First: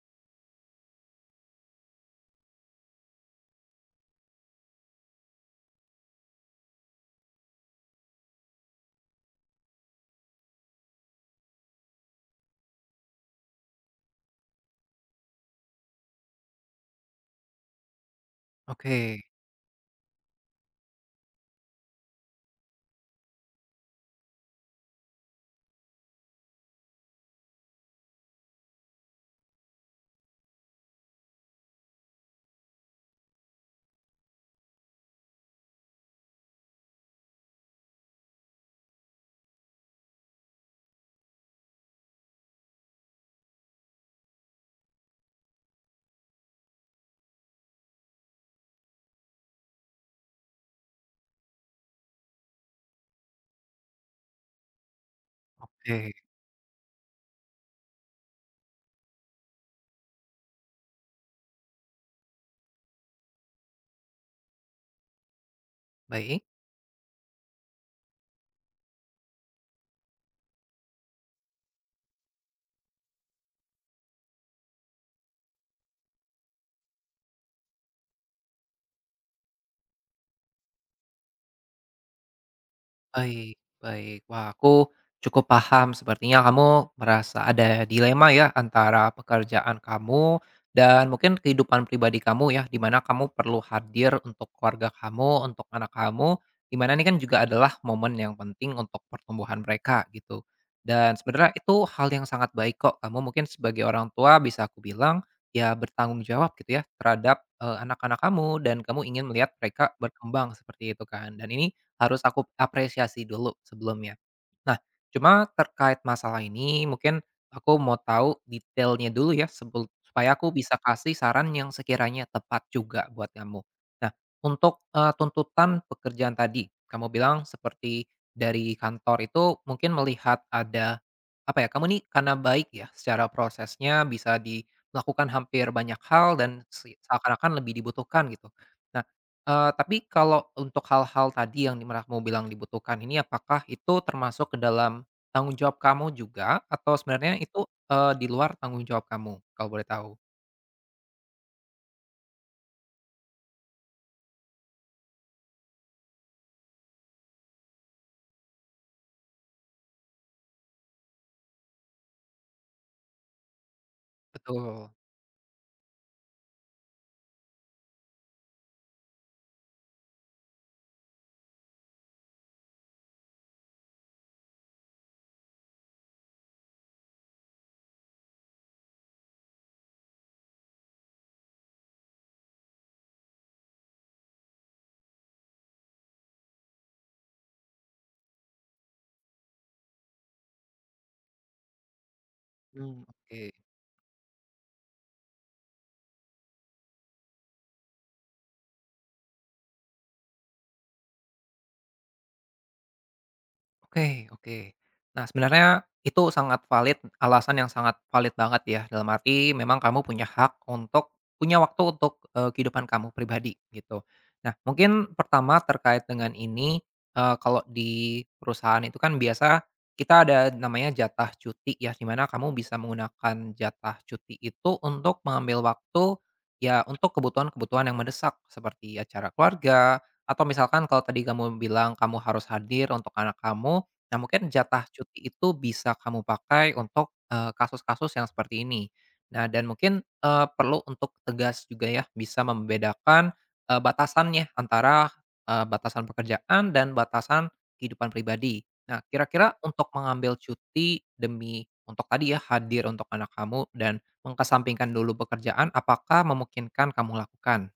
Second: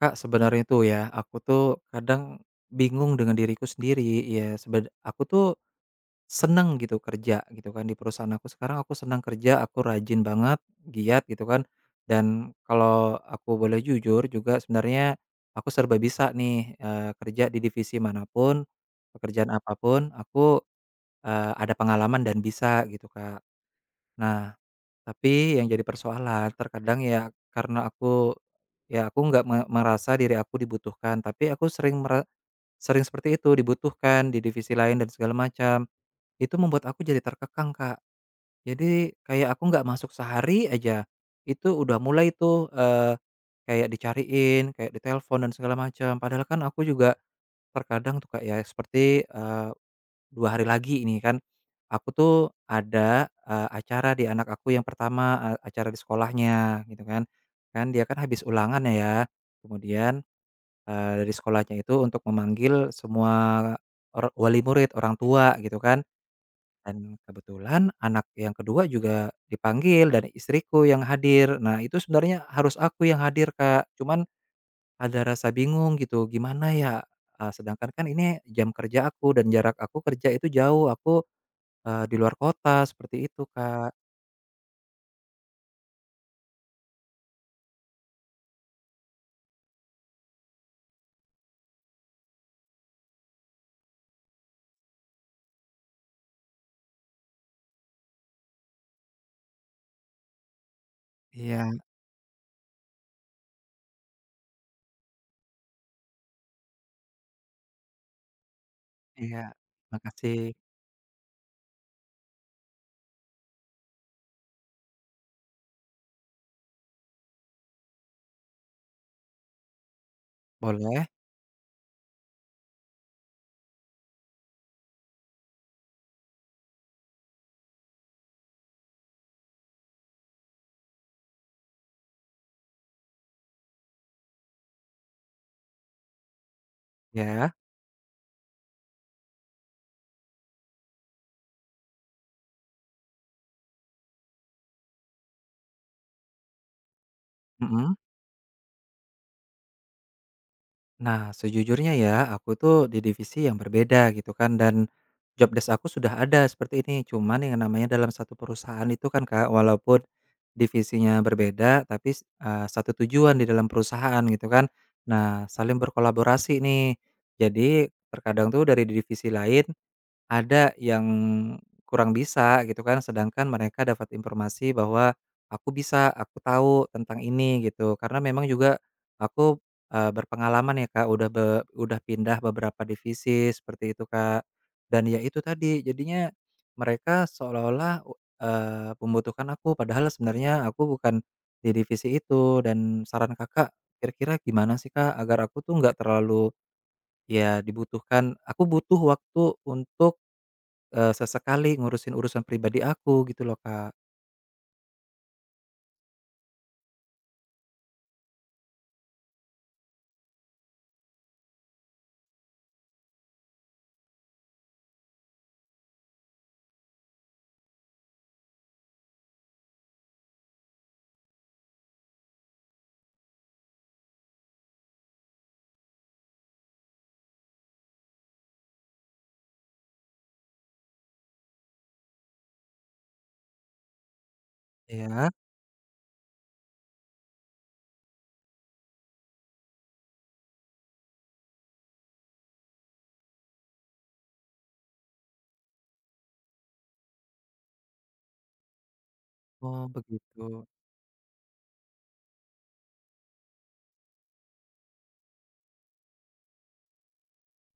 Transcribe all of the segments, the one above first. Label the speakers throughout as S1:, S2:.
S1: Kak, sebenarnya tuh ya, aku tuh kadang bingung dengan diriku sendiri. Ya, aku tuh seneng gitu kerja gitu kan di perusahaan aku sekarang, aku senang kerja, aku rajin banget, giat gitu kan. Dan kalau aku boleh jujur juga, sebenarnya aku serba bisa nih, kerja di divisi manapun,
S2: Oke,
S1: pekerjaan apapun. Aku, ada pengalaman dan bisa gitu, Kak. Nah, tapi yang jadi persoalan terkadang, ya karena aku nggak merasa diri aku dibutuhkan, tapi aku sering seperti itu dibutuhkan di divisi lain dan segala macam. Itu membuat aku jadi terkekang, Kak. Jadi kayak aku nggak masuk sehari aja, itu udah mulai tuh, kayak dicariin, kayak ditelepon dan segala macam. Padahal kan aku juga terkadang tuh, Kak, ya seperti, 2 hari lagi ini kan, aku tuh ada, acara di anak aku yang pertama, acara di
S2: oke,
S1: sekolahnya gitu kan. Kan dia kan habis ulangan ya, kemudian, dari sekolahnya itu untuk memanggil semua wali murid, orang tua gitu kan.
S2: baik.
S1: Dan kebetulan anak yang kedua juga dipanggil dan istriku yang hadir. Nah itu sebenarnya harus aku yang hadir, Kak, cuman ada rasa bingung gitu, gimana ya, sedangkan kan ini jam kerja aku dan jarak aku kerja itu jauh, aku di luar kota seperti itu,
S2: Baik
S1: Kak.
S2: baik. Wah, aku cukup paham sepertinya kamu merasa ada dilema ya antara pekerjaan kamu dan mungkin kehidupan pribadi kamu ya, di mana kamu perlu hadir untuk keluarga kamu, untuk anak kamu, di mana ini kan juga adalah momen yang penting untuk pertumbuhan mereka gitu. Dan sebenarnya
S1: Iya,
S2: itu hal yang sangat baik kok. Kamu mungkin sebagai orang tua bisa aku bilang ya bertanggung jawab gitu ya terhadap, anak-anak kamu dan kamu ingin
S1: iya,
S2: melihat mereka
S1: makasih.
S2: berkembang seperti itu kan. Dan ini harus aku apresiasi dulu sebelumnya. Nah, cuma terkait masalah ini mungkin aku mau tahu detailnya dulu ya sebel supaya aku bisa
S1: Boleh,
S2: kasih saran yang sekiranya tepat juga buat kamu. Nah, untuk, tuntutan pekerjaan tadi, kamu bilang seperti dari kantor itu mungkin melihat ada, apa ya, kamu nih karena baik ya secara prosesnya bisa di melakukan hampir banyak hal dan se
S1: ya.
S2: seakan-akan lebih dibutuhkan gitu. Nah, tapi kalau untuk hal-hal tadi yang di kamu bilang dibutuhkan ini, apakah itu termasuk ke dalam tanggung jawab kamu juga atau sebenarnya itu,
S1: Mhm.
S2: di luar tanggung jawab kamu? Kalau boleh tahu.
S1: Nah, sejujurnya ya, aku tuh di divisi yang berbeda gitu kan, dan job desk aku sudah ada seperti ini, cuman yang namanya dalam satu perusahaan itu kan, Kak, walaupun divisinya berbeda, tapi satu tujuan di dalam perusahaan gitu kan.
S2: Betul.
S1: Nah, saling berkolaborasi nih. Jadi terkadang tuh dari divisi lain ada yang kurang bisa gitu kan, sedangkan mereka dapat informasi bahwa aku bisa, aku tahu tentang ini gitu. Karena memang juga aku, berpengalaman ya Kak, udah pindah beberapa divisi seperti itu, Kak. Dan ya itu tadi, jadinya mereka seolah-olah, membutuhkan aku, padahal sebenarnya aku bukan di divisi itu. Dan
S2: Mmm,
S1: saran
S2: oke.
S1: Kakak kira-kira gimana sih Kak, agar aku tuh nggak terlalu ya dibutuhkan, aku butuh waktu untuk, sesekali ngurusin urusan pribadi aku gitu loh, Kak.
S2: Oke oke. Nah, sebenarnya itu sangat valid, alasan yang sangat valid banget ya, dalam arti memang kamu punya hak untuk punya waktu untuk, kehidupan kamu pribadi, gitu. Nah, mungkin pertama terkait dengan ini, kalau di perusahaan itu kan biasa kita ada namanya jatah cuti ya, di mana kamu bisa menggunakan jatah cuti itu untuk mengambil waktu, ya untuk kebutuhan-kebutuhan yang mendesak, seperti acara keluarga, atau misalkan kalau tadi kamu bilang kamu harus hadir untuk anak kamu, nah mungkin jatah cuti
S1: Iya.
S2: itu bisa kamu pakai untuk, kasus-kasus yang seperti ini. Nah dan mungkin, perlu untuk tegas juga ya, bisa membedakan, batasannya antara, batasan pekerjaan dan batasan kehidupan pribadi. Nah kira-kira
S1: Oh
S2: untuk mengambil
S1: begitu.
S2: cuti demi untuk tadi ya, hadir untuk anak kamu dan mengesampingkan dulu pekerjaan, apakah memungkinkan kamu lakukan?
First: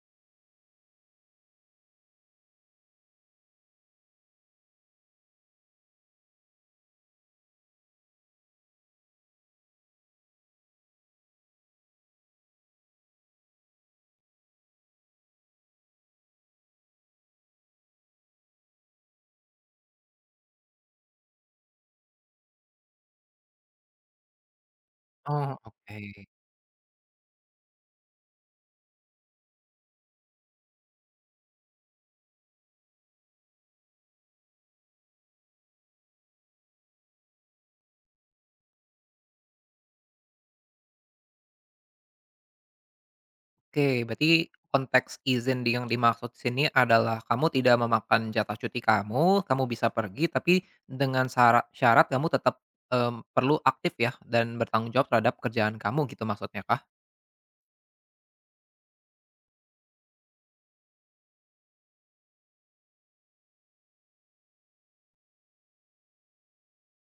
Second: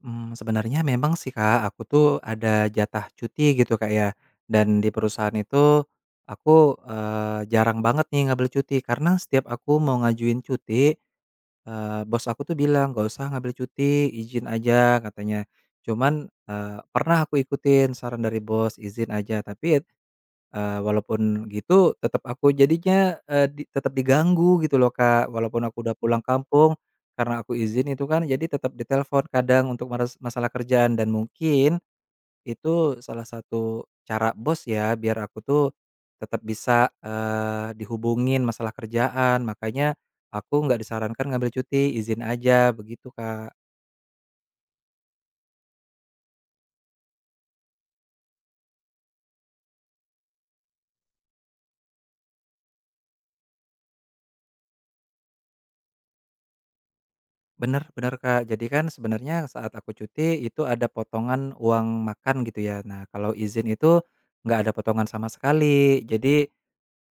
S1: Sebenarnya memang sih, Kak, aku tuh ada jatah cuti gitu, Kak, ya. Dan di perusahaan itu aku, jarang banget nih ngambil cuti, karena setiap aku mau ngajuin cuti, bos aku tuh bilang, "Nggak usah ngambil cuti, izin aja," katanya. Cuman, pernah aku ikutin saran dari bos, izin aja, tapi ya walaupun gitu tetap aku jadinya, tetep diganggu gitu loh, Kak,
S2: Oh,
S1: walaupun aku udah
S2: oke.
S1: pulang kampung, karena aku izin itu kan jadi tetep ditelepon kadang untuk masalah kerjaan, dan mungkin itu salah satu cara bos ya biar aku tuh tetap bisa, dihubungin masalah kerjaan, makanya aku nggak disarankan ngambil cuti, izin aja begitu, Kak.
S2: Oke, berarti konteks izin di yang dimaksud sini adalah kamu tidak memakan jatah cuti kamu, kamu bisa pergi tapi dengan syarat syarat kamu tetap, mmm, perlu aktif ya dan bertanggung jawab terhadap kerjaan kamu gitu maksudnya kah?
S1: Bener, bener, Kak. Jadi kan sebenarnya saat aku cuti itu ada potongan uang makan gitu ya. Nah, kalau izin itu nggak ada potongan sama sekali. Jadi,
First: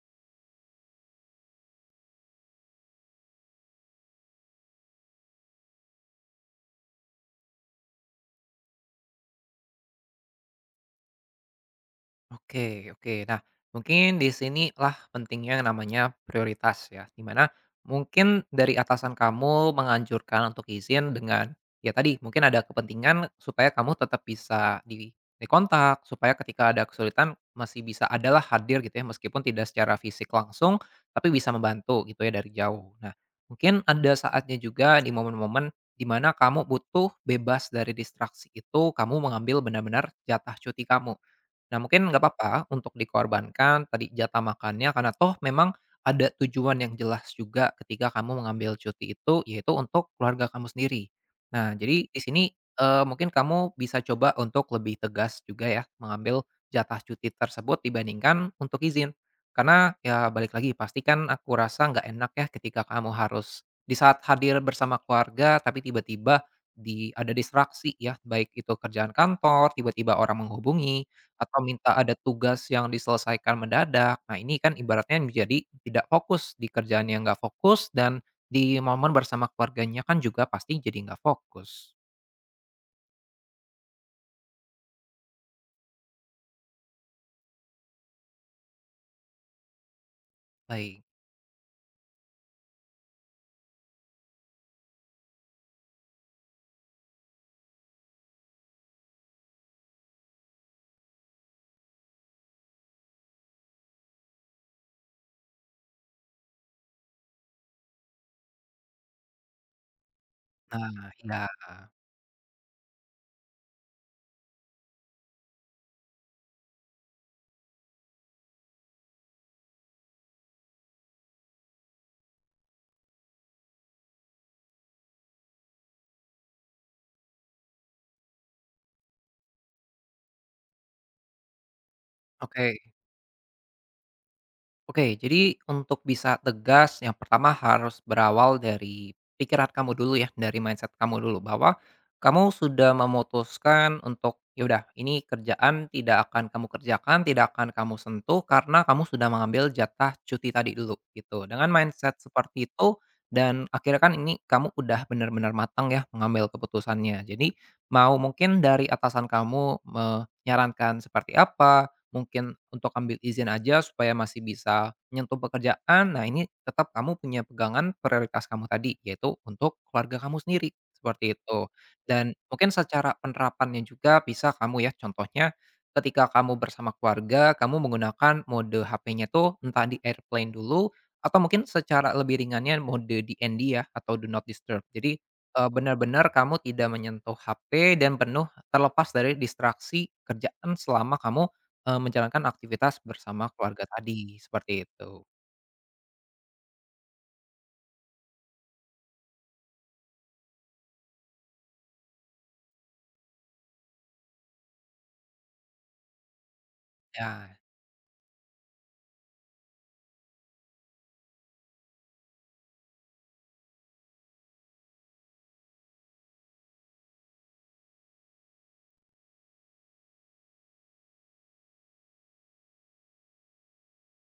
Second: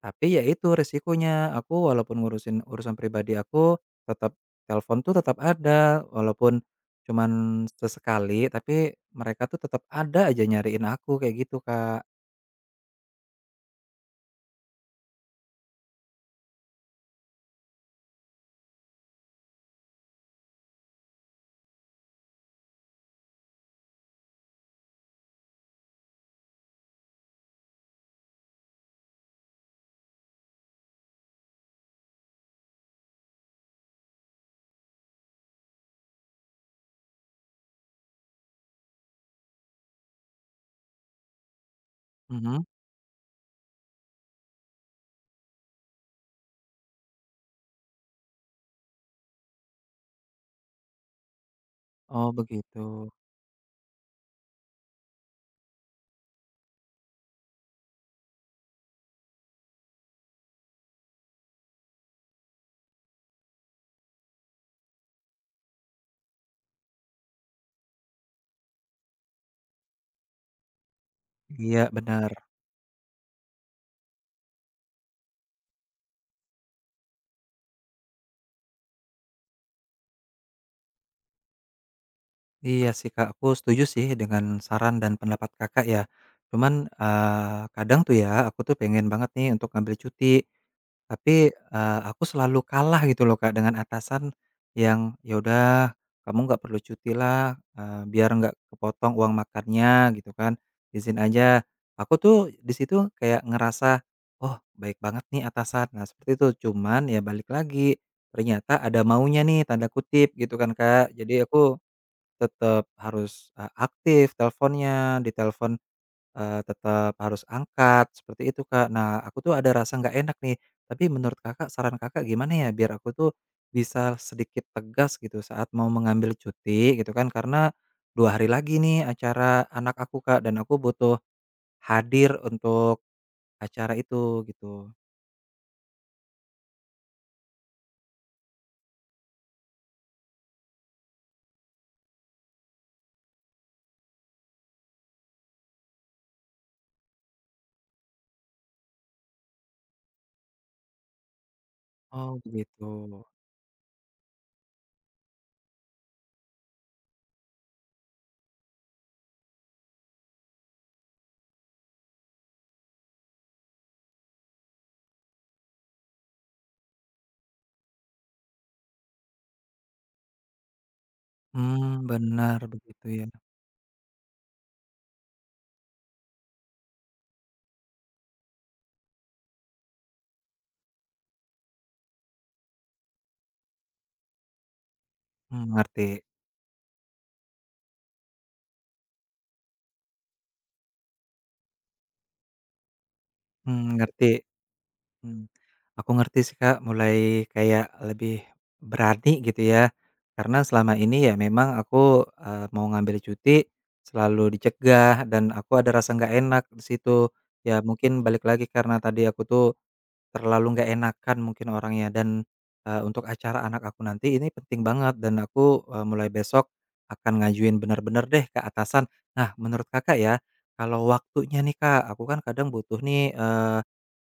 S1: tapi ya itu resikonya, aku walaupun ngurusin urusan pribadi aku, tetap telepon tuh tetap ada, walaupun cuman sesekali, tapi mereka tuh tetap ada aja nyariin aku kayak gitu, Kak.
S2: Oke oke. Nah, mungkin di sinilah pentingnya yang namanya prioritas ya, di mana mungkin dari atasan kamu menganjurkan untuk izin dengan ya tadi, mungkin ada kepentingan supaya kamu tetap bisa di dikontak, supaya ketika ada kesulitan masih bisa adalah hadir gitu ya, meskipun tidak secara fisik langsung, tapi bisa membantu gitu ya dari jauh. Nah, mungkin ada saatnya juga di momen-momen di mana kamu butuh bebas dari distraksi itu, kamu mengambil benar-benar jatah cuti kamu. Nah, mungkin nggak
S1: Mhm.
S2: apa-apa untuk dikorbankan tadi jatah makannya karena toh memang ada tujuan yang jelas juga ketika kamu mengambil cuti itu, yaitu untuk keluarga kamu sendiri. Nah, jadi di
S1: Oh
S2: sini,
S1: begitu.
S2: mungkin kamu bisa coba untuk lebih tegas juga ya mengambil jatah cuti tersebut dibandingkan untuk izin. Karena ya balik lagi pasti kan aku rasa nggak enak ya ketika kamu harus di saat hadir bersama keluarga tapi tiba-tiba di ada distraksi ya, baik itu kerjaan kantor, tiba-tiba orang menghubungi atau
S1: Iya,
S2: minta ada
S1: benar.
S2: tugas yang diselesaikan mendadak. Nah, ini kan ibaratnya menjadi tidak fokus, di kerjaannya nggak fokus dan di momen bersama keluarganya kan juga pasti jadi nggak fokus.
S1: Iya sih, Kak, aku setuju sih dengan saran dan pendapat Kakak ya. Cuman, kadang tuh ya aku tuh pengen banget nih untuk ngambil cuti,
S2: Baik.
S1: tapi, aku selalu kalah gitu loh, Kak, dengan atasan yang, "Ya udah, kamu nggak perlu cuti lah, biar nggak kepotong uang makannya," gitu kan, "izin aja." Aku tuh di situ kayak ngerasa, "Oh, baik banget nih atasan." Nah seperti itu, cuman ya balik lagi, ternyata ada maunya nih tanda kutip gitu kan,
S2: Nah,
S1: Kak.
S2: ya,
S1: Jadi aku tetap harus, aktif teleponnya, ditelepon, tetap harus angkat, seperti itu, Kak. Nah, aku tuh ada rasa nggak enak nih, tapi menurut Kakak, saran Kakak gimana ya biar aku tuh bisa sedikit tegas gitu saat mau mengambil cuti gitu kan, karena 2 hari lagi nih acara anak aku, Kak, dan aku butuh hadir
S2: Oke.
S1: untuk acara itu gitu.
S2: Oke, jadi untuk bisa tegas, yang pertama harus berawal dari pikiran kamu dulu ya, dari mindset kamu dulu bahwa kamu sudah memutuskan untuk yaudah ini kerjaan tidak akan kamu kerjakan, tidak akan kamu sentuh karena kamu sudah mengambil jatah cuti tadi dulu gitu. Dengan mindset
S1: Oh,
S2: seperti
S1: begitu.
S2: itu dan akhirnya kan ini kamu udah benar-benar matang ya mengambil keputusannya. Jadi mau mungkin dari atasan kamu menyarankan seperti apa mungkin untuk ambil izin aja supaya masih bisa menyentuh pekerjaan. Nah, ini tetap kamu punya pegangan prioritas kamu tadi, yaitu untuk keluarga kamu sendiri, seperti itu. Dan
S1: Benar
S2: mungkin
S1: begitu
S2: secara
S1: ya.
S2: penerapannya juga bisa kamu ya, contohnya ketika kamu bersama keluarga, kamu menggunakan mode HP-nya tuh entah di airplane dulu, atau mungkin secara lebih ringannya mode DND ya, atau do not disturb. Jadi,
S1: Mmm, ngerti.
S2: benar-benar kamu tidak menyentuh HP dan penuh terlepas dari distraksi kerjaan selama kamu menjalankan aktivitas bersama keluarga
S1: Mmm,
S2: tadi,
S1: ngerti.
S2: seperti itu.
S1: Mmm, aku ngerti sih, Kak, mulai kayak lebih berani gitu ya, karena selama ini ya memang aku, mau ngambil cuti selalu dicegah dan aku ada rasa nggak enak di situ.
S2: Ya,
S1: Ya mungkin balik lagi karena tadi aku tuh terlalu nggak enakan mungkin orangnya, dan, untuk acara anak aku nanti ini penting banget, dan aku, mulai besok akan ngajuin benar-benar deh ke atasan. Nah menurut Kakak ya, kalau waktunya nih, Kak, aku kan kadang butuh nih,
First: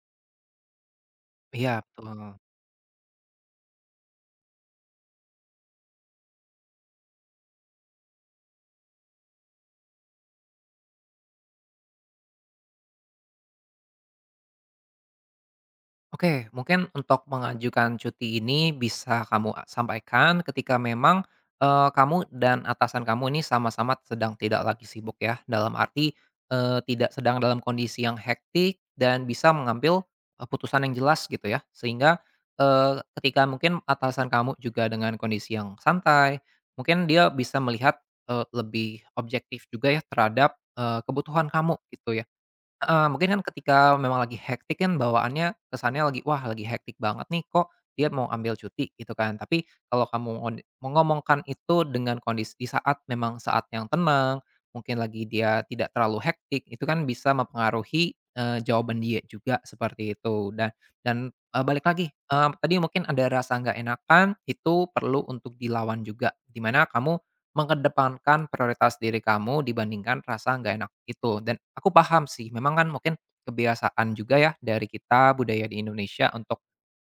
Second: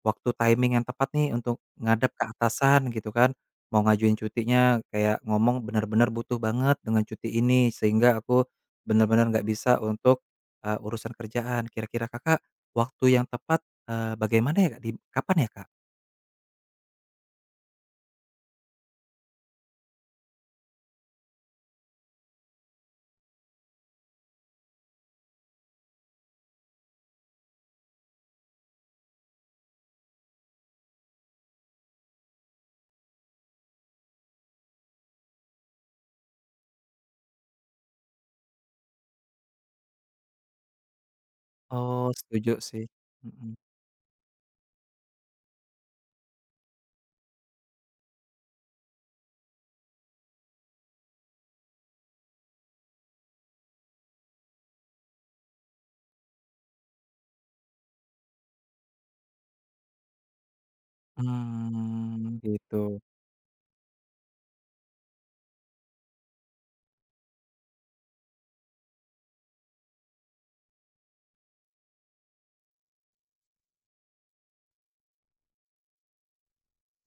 S1: waktu timing yang tepat nih untuk
S2: iya
S1: ngadep ke
S2: betul.
S1: atasan gitu kan, mau ngajuin cutinya, kayak ngomong benar-benar butuh banget dengan cuti ini sehingga aku benar-benar nggak bisa untuk, urusan kerjaan. Kira-kira Kakak waktu yang tepat, bagaimana ya Kak? Di kapan ya Kak?
S2: Oke, mungkin untuk mengajukan cuti ini bisa kamu a- sampaikan ketika memang kamu dan atasan kamu ini sama-sama sedang tidak lagi sibuk ya, dalam arti tidak sedang dalam kondisi yang hektik dan bisa mengambil putusan yang jelas gitu ya, sehingga ketika mungkin atasan kamu juga dengan kondisi yang santai, mungkin dia bisa melihat lebih objektif juga ya terhadap kebutuhan kamu
S1: Oh
S2: gitu ya.
S1: setuju sih.
S2: Heeh, mungkin kan
S1: Mhm.
S2: ketika memang lagi hektik kan bawaannya kesannya lagi, "Wah, lagi hektik banget nih, kok dia mau ambil cuti?" Gitu kan. Tapi kalau kamu ngon mengomongkan itu dengan kondisi di saat memang saat yang tenang, mungkin lagi dia tidak terlalu hektik, itu kan bisa mempengaruhi, jawaban dia juga seperti itu. Dan dan, balik lagi, mmm, tadi
S1: Gitu.
S2: mungkin ada rasa nggak enakan, itu perlu untuk dilawan juga, dimana kamu mengedepankan prioritas diri kamu dibandingkan rasa nggak enak itu, dan aku paham sih memang kan mungkin kebiasaan juga ya dari kita budaya di Indonesia untuk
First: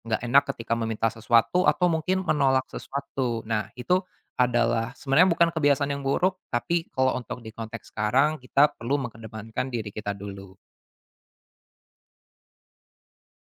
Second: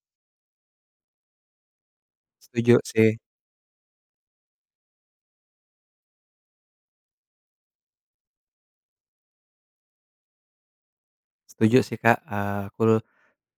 S2: nggak enak ketika meminta sesuatu atau mungkin menolak
S1: Setuju sih
S2: sesuatu. Nah itu adalah sebenarnya bukan kebiasaan yang buruk, tapi kalau untuk di konteks sekarang kita perlu mengedepankan diri kita dulu.
S1: setuju sih, Kak, aku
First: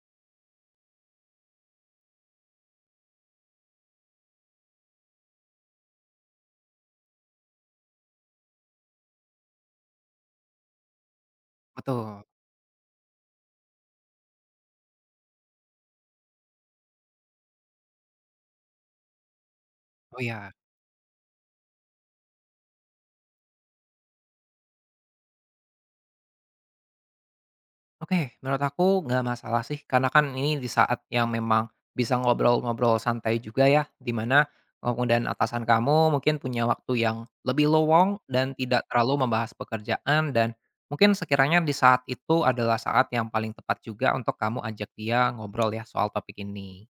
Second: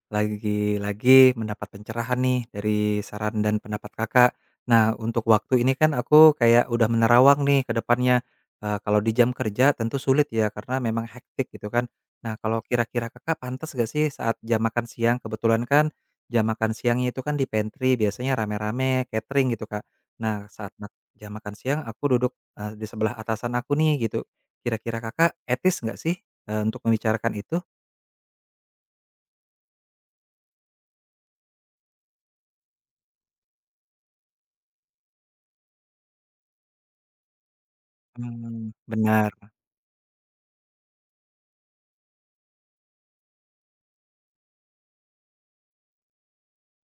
S1: lagi-lagi mendapat pencerahan nih dari saran dan pendapat Kakak. Nah, untuk waktu ini kan aku kayak udah menerawang nih ke depannya. Kalau di jam kerja tentu sulit ya karena memang hektik gitu kan.
S2: Betul,
S1: Nah, kalau kira-kira Kakak pantas gak sih saat jam makan siang? Kebetulan kan jam makan siangnya itu kan di pantry biasanya rame-rame catering gitu, Kak.
S2: oh
S1: Nah,
S2: ya.
S1: saat jam makan siang aku duduk, di sebelah atasan aku nih gitu. Kira-kira Kakak etis nggak sih, untuk membicarakan itu?
S2: Oke, menurut aku nggak masalah sih, karena kan ini di saat yang memang bisa ngobrol-ngobrol santai juga ya, di mana kamu dan atasan kamu mungkin punya waktu yang lebih lowong dan
S1: Mmm.
S2: tidak terlalu
S1: Benar.
S2: membahas pekerjaan dan mungkin sekiranya di saat itu adalah saat yang paling tepat juga untuk kamu ajak dia ngobrol ya soal topik ini.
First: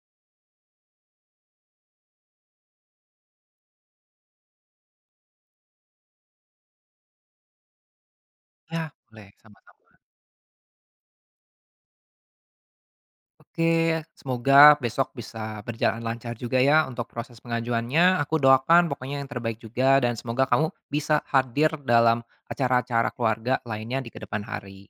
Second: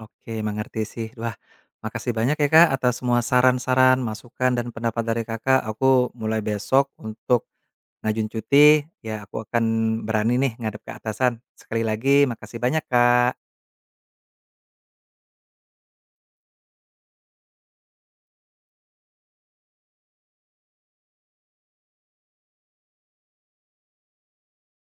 S1: Oke, mengerti sih. Wah, makasih banyak ya Kak atas semua saran-saran, masukan, dan pendapat dari Kakak. Aku mulai besok untuk ngajuin cuti,
S2: Ya,
S1: ya
S2: boleh,
S1: aku akan
S2: sama-sama.
S1: berani nih ngadep ke atasan. Sekali lagi, makasih banyak Kak.
S2: Oke, semoga besok bisa berjalan lancar juga ya untuk proses pengajuannya. Aku doakan pokoknya yang terbaik juga dan semoga kamu bisa hadir dalam acara-acara keluarga lainnya di kedepan hari.